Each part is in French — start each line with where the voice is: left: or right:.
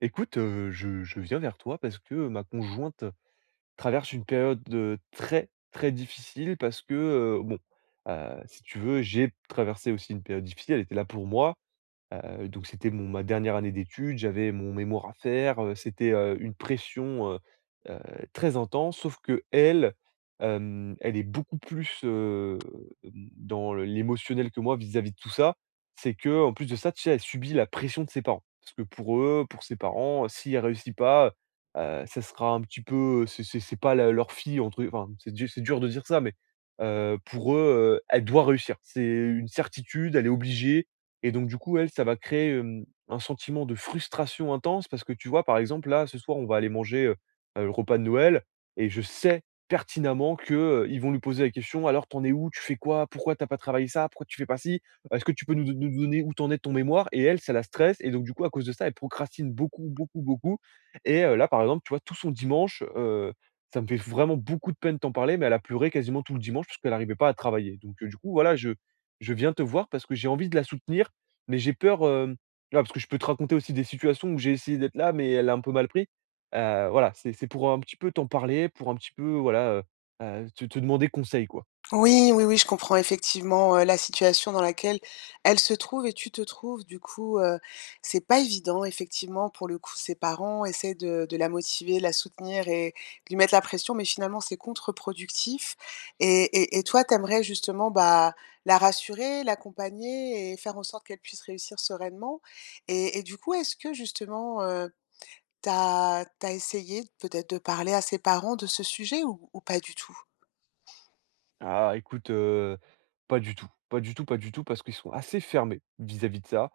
right: Écoute, je viens vers toi parce que ma conjointe traverse une période, très, très difficile parce que, bon, si tu veux, j'ai traversé aussi une période difficile, elle était là pour moi. Donc c'était mon ma dernière année d'études, j'avais mon mémoire à faire, c'était, une pression, heu, très intense. Sauf qu'elle, elle est beaucoup plus, dans le l'émotionnel que moi vis-à-vis de tout ça. C'est que en plus de ça, tu sais, elle subit la pression de ses parents. Parce que pour eux, pour ses parents, si elle réussit pas, ça sera un petit peu c'est pas la leur fille entre enfin, c'est dur de dire ça, mais, pour eux, elle doit réussir. C'est une certitude, elle est obligée. Et donc, du coup, elle, ça va créer, un sentiment de frustration intense parce que tu vois, par exemple, là, ce soir, on va aller manger, le repas de Noël et je sais pertinemment que, ils vont lui poser la question: «Alors, t'en es où? Tu fais quoi? Pourquoi t'as pas travaillé ça? Pourquoi tu fais pas ci? Est-ce que tu peux nous donner où t'en es de ton mémoire?» Et elle, ça la stresse et donc, du coup, à cause de ça, elle procrastine beaucoup, beaucoup, beaucoup. Et là, par exemple, tu vois, tout son dimanche, ça me fait vraiment beaucoup de peine de t'en parler, mais elle a pleuré quasiment tout le dimanche parce qu'elle arrivait pas à travailler. Donc, du coup, voilà, je viens te voir parce que j'ai envie de la soutenir mais j'ai peur, voilà, parce que je peux te raconter aussi des situations où j'ai essayé d'être là, mais elle a un peu mal pris. Voilà, c'est pour un petit peu t'en parler, pour un petit peu, voilà, te demander conseil, quoi.
left: Oui, oui, oui, je comprends effectivement, la situation dans laquelle elle se trouve et tu te trouves. Du coup, c'est pas évident effectivement pour le coup, ses parents essaient de la motiver, la soutenir et de lui mettre la pression, mais finalement c'est contre-productif et toi, t'aimerais justement, bah, la rassurer, l'accompagner et faire en sorte qu'elle puisse réussir sereinement et du coup, est-ce que justement, tu as essayé peut-être de parler à ses parents de ce sujet ou pas du tout?
right: Ah écoute, pas du tout, pas du tout, pas du tout, parce qu'ils sont assez fermés vis-à-vis de ça.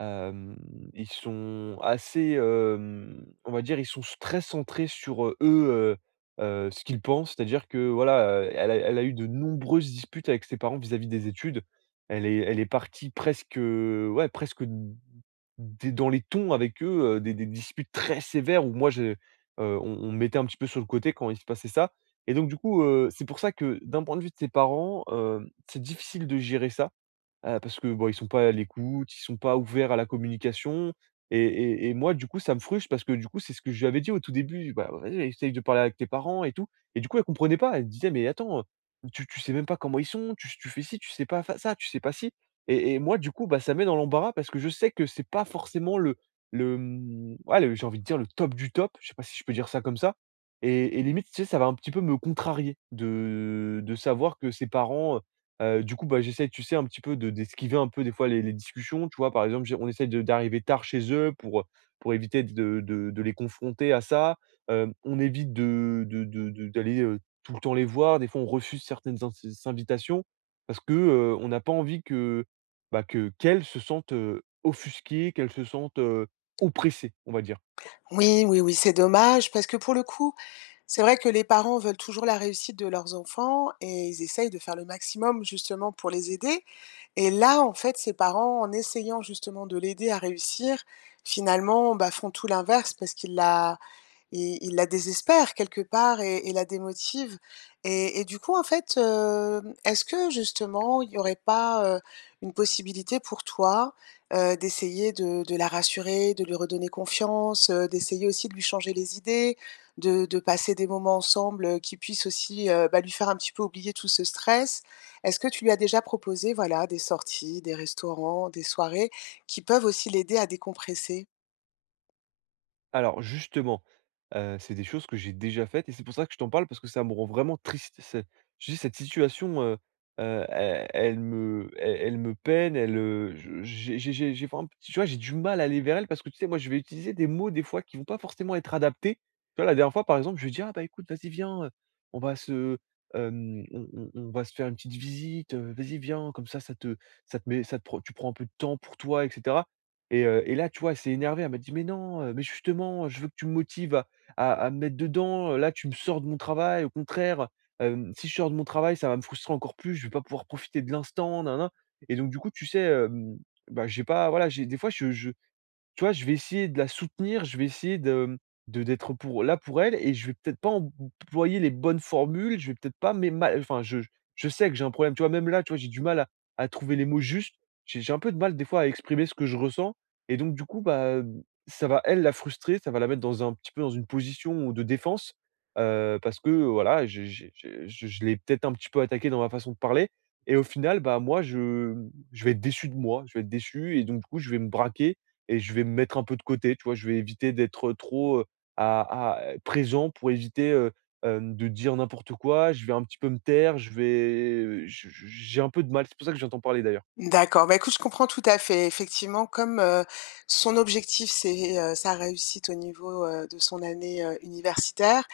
right: Hem, ils sont assez, on va dire, ils sont s très centrés sur, eux, ce qu'ils pensent. C'est-à-dire que voilà, elle a eu de nombreuses disputes avec ses parents vis-à-vis des études. Elle est partie presque, ouais, presque des dans les tons avec eux, des disputes très sévères où moi je on me mettait un petit peu sur le côté quand il se passait ça. Et donc du coup, c'est pour ça que d'un point de vue de ses parents, c'est difficile de gérer ça. Parce que, bon, ils sont pas à l'écoute, ils sont pas ouverts à la communication et moi, du coup, ça me frustre parce que, du coup, c'est ce que je lui avais dit au tout début: «Bah, vas-y, essaye de parler avec tes parents et tout.» Et du coup, elle comprenait pas. Elle disait: «Mais attends, tu sais même pas comment ils sont, tu fais ci, tu sais pas fa ça, tu sais pas ci.» Et moi, du coup, bah, ça met dans l'embarras parce que je sais que c'est pas forcément ouais, le j'ai envie de dire le top du top, je sais pas si je peux dire ça comme ça. Et limite, tu sais, ça va un petit peu me contrarier de savoir que ses parents... Du coup, bah, j'essaye, tu sais, un petit peu de d'esquiver un peu des fois les discussions, tu vois? Par exemple, j'ai on essaye de d'arriver tard chez eux pour éviter de les confronter à ça. On évite de d'aller, tout le temps les voir. Des fois, on refuse certaines in invitations parce que, on n'a pas envie que, bah, que qu'elles se sentent, offusquées, qu'elles se sentent, oppressées, on va dire.
left: Oui, oui, oui, c'est dommage parce que pour le coup, c'est vrai que les parents veulent toujours la réussite de leurs enfants et ils essayent de faire le maximum justement pour les aider. Et là, en fait, ces parents, en essayant justement de l'aider à réussir, finalement, bah, font tout l'inverse parce qu'ils la, il la désespère quelque part et la démotive et du coup, en fait, est-ce que justement, il n'y aurait pas, une possibilité pour toi, d'essayer de la rassurer, de lui redonner confiance, d'essayer aussi de lui changer les idées, de passer des moments ensemble, qui puissent aussi, bah, lui faire un petit peu oublier tout ce stress? Est-ce que tu lui as déjà proposé, voilà, des sorties, des restaurants, des soirées qui peuvent aussi l'aider à décompresser?
right: Alors justement, c'est des choses que j'ai déjà faites et c'est pour ça que je t'en parle parce que ça me rend vraiment triste. C'est je dis cette situation, elle me peine, elle, je j'ai vraiment, tu vois, j'ai du mal à aller vers elle parce que tu sais, moi, je vais utiliser des mots des fois qui vont pas forcément être adaptés. Tu vois, la dernière fois, par exemple, je vais dire, «Ah bah écoute, vas-y, viens, on va se, on va se faire une petite visite, vas-y, viens, comme ça, ça te met ça te prend tu prends un peu de temps pour toi etc.» Et là, tu vois, elle s'est énervée, elle m'a dit: «Mais non, mais justement, je veux que tu me motives à me mettre dedans, là, tu me sors de mon travail, au contraire, si je sors de mon travail, ça va me frustrer encore plus, je vais pas pouvoir profiter de l'instant, nin nin.» Et donc du coup, tu sais, bah, j'ai pas voilà, j'ai des fois, je tu vois, je vais essayer de la soutenir, je vais essayer de, d'être pour là pour elle et je vais peut-être pas employer les bonnes formules, je vais peut-être pas mais mal enfin je sais que j'ai un problème, tu vois? Même là, tu vois, j'ai du mal à trouver les mots justes. J'ai un peu de mal des fois à exprimer ce que je ressens et donc du coup, bah, ça va elle la frustrer, ça va la mettre dans un petit peu dans une position de défense, parce que voilà, j'ai je l'ai peut-être un petit peu attaqué dans ma façon de parler et au final, bah, moi je, je vais être déçu de moi, je vais être déçu et donc du coup, je vais me braquer et je vais me mettre un peu de côté, tu vois? Je vais éviter d'être trop, à présent pour éviter, de dire n'importe quoi. Je vais un petit peu me taire, je vais je j'ai un peu de mal, c'est pour ça que j'entends parler d'ailleurs.
left: D'accord, bah, écoute, je comprends tout à fait. Effectivement, comme, son objectif, c'est, sa réussite au niveau, de son année, universitaire,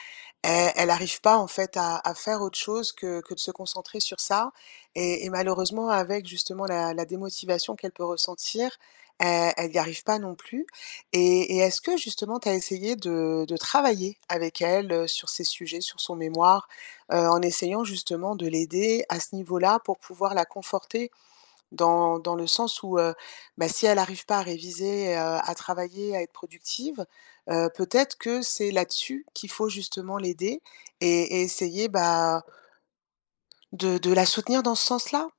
left: elle n'arrive pas, en fait, à faire autre chose que de se concentrer sur ça et malheureusement, avec justement la démotivation qu'elle peut ressentir, elle y arrive pas non plus et est-ce que justement tu as essayé de travailler avec elle, sur ces sujets, sur son mémoire, en essayant justement de l'aider à ce niveau-là pour pouvoir la conforter dans le sens où, bah, si elle n'arrive pas à réviser, à travailler, à être productive, peut-être que c'est là-dessus qu'il faut justement l'aider et essayer, bah, de la soutenir dans ce sens-là.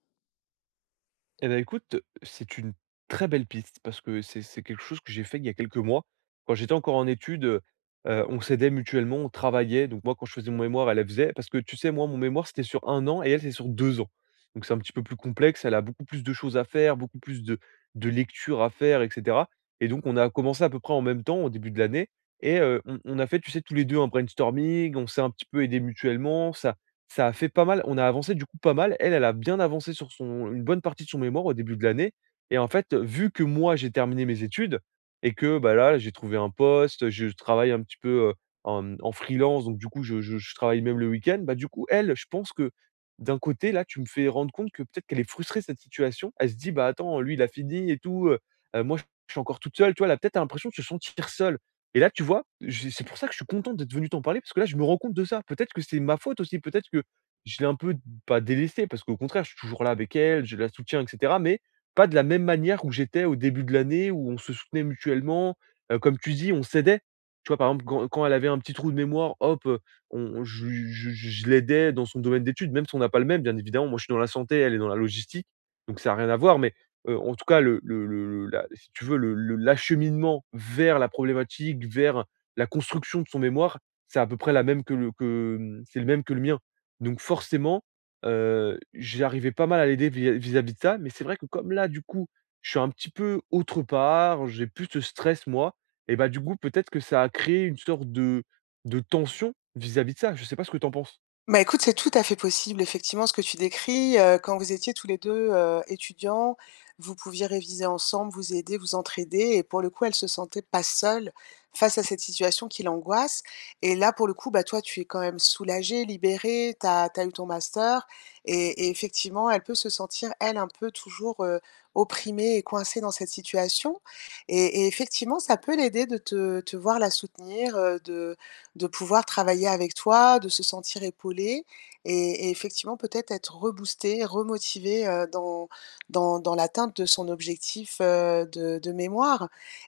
right: Eh bah, écoute, c'est une très belle piste parce que c'est quelque chose que j'ai fait il y a quelques mois. Quand j'étais encore en études, on s'aidait mutuellement, on travaillait. Donc moi, quand je faisais mon mémoire, elle, elle faisait parce que tu sais, moi, mon mémoire, c'était sur un an et elle, c'est sur 2 ans. Donc c'est un petit peu plus complexe. Elle a beaucoup plus de choses à faire, beaucoup plus de lectures à faire etc. Et donc on a commencé à peu près en même temps, au début de l'année et on a fait, tu sais, tous les 2 un brainstorming. On s'est un petit peu aidés mutuellement. Ça a fait pas mal. On a avancé du coup pas mal. Elle, elle a bien avancé sur son une bonne partie de son mémoire au début de l'année. Et en fait, vu que moi, j'ai terminé mes études et que, bah, là, j'ai trouvé un poste, je travaille un petit peu, en freelance. Donc du coup, je travaille même le week-end. Bah, du coup, elle, je pense que d'un côté, là, tu me fais rendre compte que peut-être qu'elle est frustrée de cette situation. Elle se dit: «Bah, attends, lui, il a fini et tout, moi, je suis encore toute seule.» Tu vois? Elle a peut-être l'impression de se sentir seule. Et là, tu vois, j'ai c'est pour ça que je suis content d'être venu t'en parler parce que là, je me rends compte de ça. Peut-être que c'est ma faute aussi, peut-être que je l'ai un peu pas délaissée parce qu'au contraire, je suis toujours là avec elle, je la soutiens etc., mais pas de la même manière où j'étais au début de l'année où on se soutenait mutuellement, comme tu dis, on s'aidait. Tu vois, par exemple, quand elle avait un petit trou de mémoire, hop, on je l'aidais dans son domaine d'études, même si on n'a pas le même, bien évidemment. Moi, je suis dans la santé, elle est dans la logistique, donc ça a rien à voir, mais en tout cas, le la si tu veux, le l'acheminement vers la problématique, vers la construction de son mémoire, c'est à peu près la même que le que, mmh, c'est le même que le mien. Donc forcément, j'arrivais pas mal à l'aider vis-à-vis de ça, mais c'est vrai que comme là, du coup, je suis un petit peu autre part, j'ai plus ce stress moi et bah, du coup, peut-être que ça a créé une sorte de tension vis-à-vis de ça. Je sais pas ce que t'en penses?
left: Bah, écoute, c'est tout à fait possible, effectivement, ce que tu décris. Quand vous étiez tous les 2 étudiants, vous pouviez réviser ensemble, vous aider, vous entraider et pour le coup, elle se sentait pas seule face à cette situation qui l'angoisse et là, pour le coup, bah, toi, tu es quand même soulagée, libérée, tu as eu ton master et effectivement, elle peut se sentir, elle, un peu toujours, opprimée et coincée dans cette situation et effectivement, ça peut l'aider de te voir la soutenir, de pouvoir travailler avec toi, de se sentir épaulé et effectivement peut-être être reboosté, remotivé, dans dans l'atteinte de son objectif, de mémoire.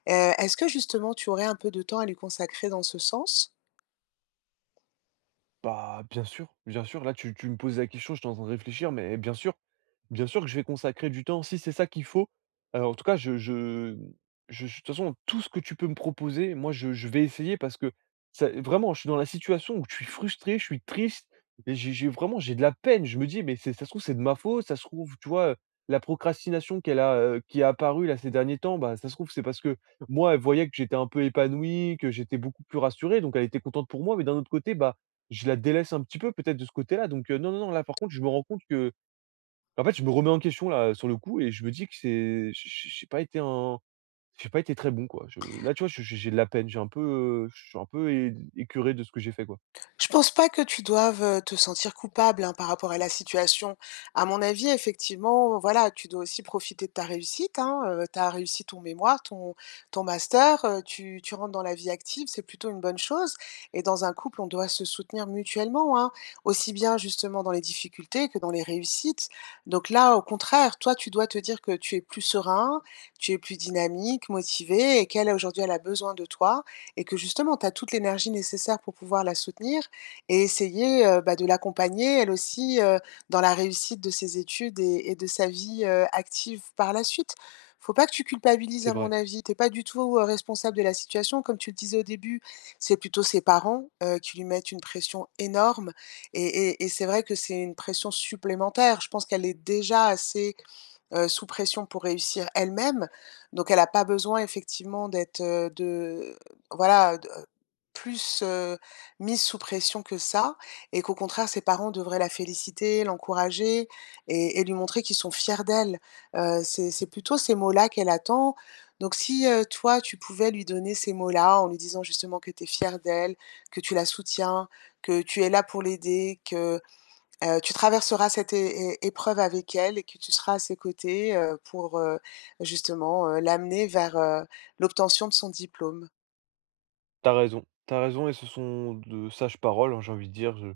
left: Est-ce que justement tu aurais un peu de temps à lui consacrer dans ce sens?
right: Bah, bien sûr, bien sûr. Là, tu me poses la question, je suis en train de réfléchir, mais bien sûr que je vais consacrer du temps si c'est ça qu'il faut. En tout cas, de toute façon, tout ce que tu peux me proposer, moi, je vais essayer parce que vraiment, je suis dans la situation où je suis frustré, je suis triste, et j'ai de la peine. Je me dis, mais ça se trouve, c'est de ma faute, ça se trouve, tu vois, la procrastination qu'elle a, qui est apparue là ces derniers temps, bah, ça se trouve, c'est parce que moi, elle voyait que j'étais un peu épanoui, que j'étais beaucoup plus rassuré, donc elle était contente pour moi, mais d'un autre côté, bah, je la délaisse un petit peu peut-être de ce côté-là. Donc non, non, non, là par contre, je me rends compte que en fait, je me remets en question là, sur le coup et je me dis que c'est j j j'ai pas été un j'ai pas été très bon, quoi. Je là, tu vois, je j'ai de la peine, j'ai un peu, je suis un peu é écœuré de ce que j'ai fait, quoi.
left: Je pense pas que tu doives, te sentir coupable, hein, par rapport à la situation. À mon avis, effectivement, voilà, tu dois aussi profiter de ta réussite, hein, tu as réussi ton mémoire, ton master, tu rentres dans la vie active, c'est plutôt une bonne chose et dans un couple, on doit se soutenir mutuellement, hein, aussi bien justement dans les difficultés que dans les réussites. Donc là, au contraire, toi, tu dois te dire que tu es plus serein, tu es plus dynamique, motivé et qu'elle, aujourd'hui, elle a besoin de toi et que justement, tu as toute l'énergie nécessaire pour pouvoir la soutenir et essayer, bah, de l'accompagner elle aussi, dans la réussite de ses études et de sa vie, active par la suite. Faut pas que tu culpabilises
right: C'est
left: à
right: vrai.
left: mon avis, t'es pas du tout, responsable de la situation. Comme tu le disais au début, c'est plutôt ses parents, qui lui mettent une pression énorme et c'est vrai que c'est une pression supplémentaire. Je pense qu'elle est déjà assez, sous pression pour réussir elle-même, donc elle a pas besoin effectivement d'être, de voilà, de plus, mise sous pression que ça et qu'au contraire, ses parents devraient la féliciter, l'encourager et lui montrer qu'ils sont fiers d'elle. C'est plutôt ces mots-là qu'elle attend. Donc si, toi, tu pouvais lui donner ces mots-là en lui disant justement que tu es fière d'elle, que tu la soutiens, que tu es là pour l'aider, que, tu traverseras cette é é épreuve avec elle et que tu seras à ses côtés, pour, l'amener vers, l'obtention de son diplôme.
right: T'as raison et ce sont de sages paroles, hein, j'ai envie de dire. Je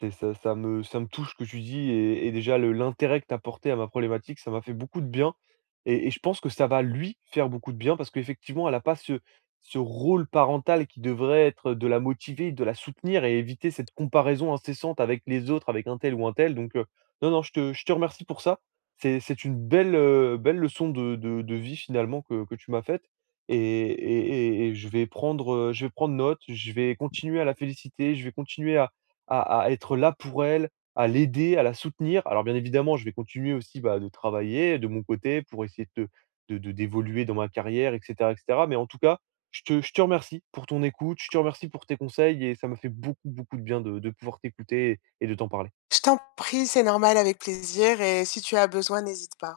right: c'est ça ça me touche ce que tu dis et déjà le l'intérêt que t'as porté à ma problématique, ça m'a fait beaucoup de bien et je pense que ça va lui faire beaucoup de bien parce qu'effectivement, elle a pas ce rôle parental qui devrait être de la motiver, de la soutenir et éviter cette comparaison incessante avec les autres, avec un tel ou un tel. Donc, non, non, je te remercie pour ça. C'est une belle leçon de vie finalement que tu m'as faite. Et et et je vais prendre note, je vais continuer à la féliciter, je vais continuer à être là pour elle, à l'aider, à la soutenir. Alors bien évidemment, je vais continuer aussi, bah, de travailler de mon côté pour essayer de d'évoluer dans ma carrière etc. et cetera. Mais en tout cas, je te remercie pour ton écoute, je te remercie pour tes conseils et ça m'a fait beaucoup, beaucoup de bien de pouvoir t'écouter et de t'en parler.
left: Je t'en prie, c'est normal, avec plaisir et si tu as besoin, n'hésite pas.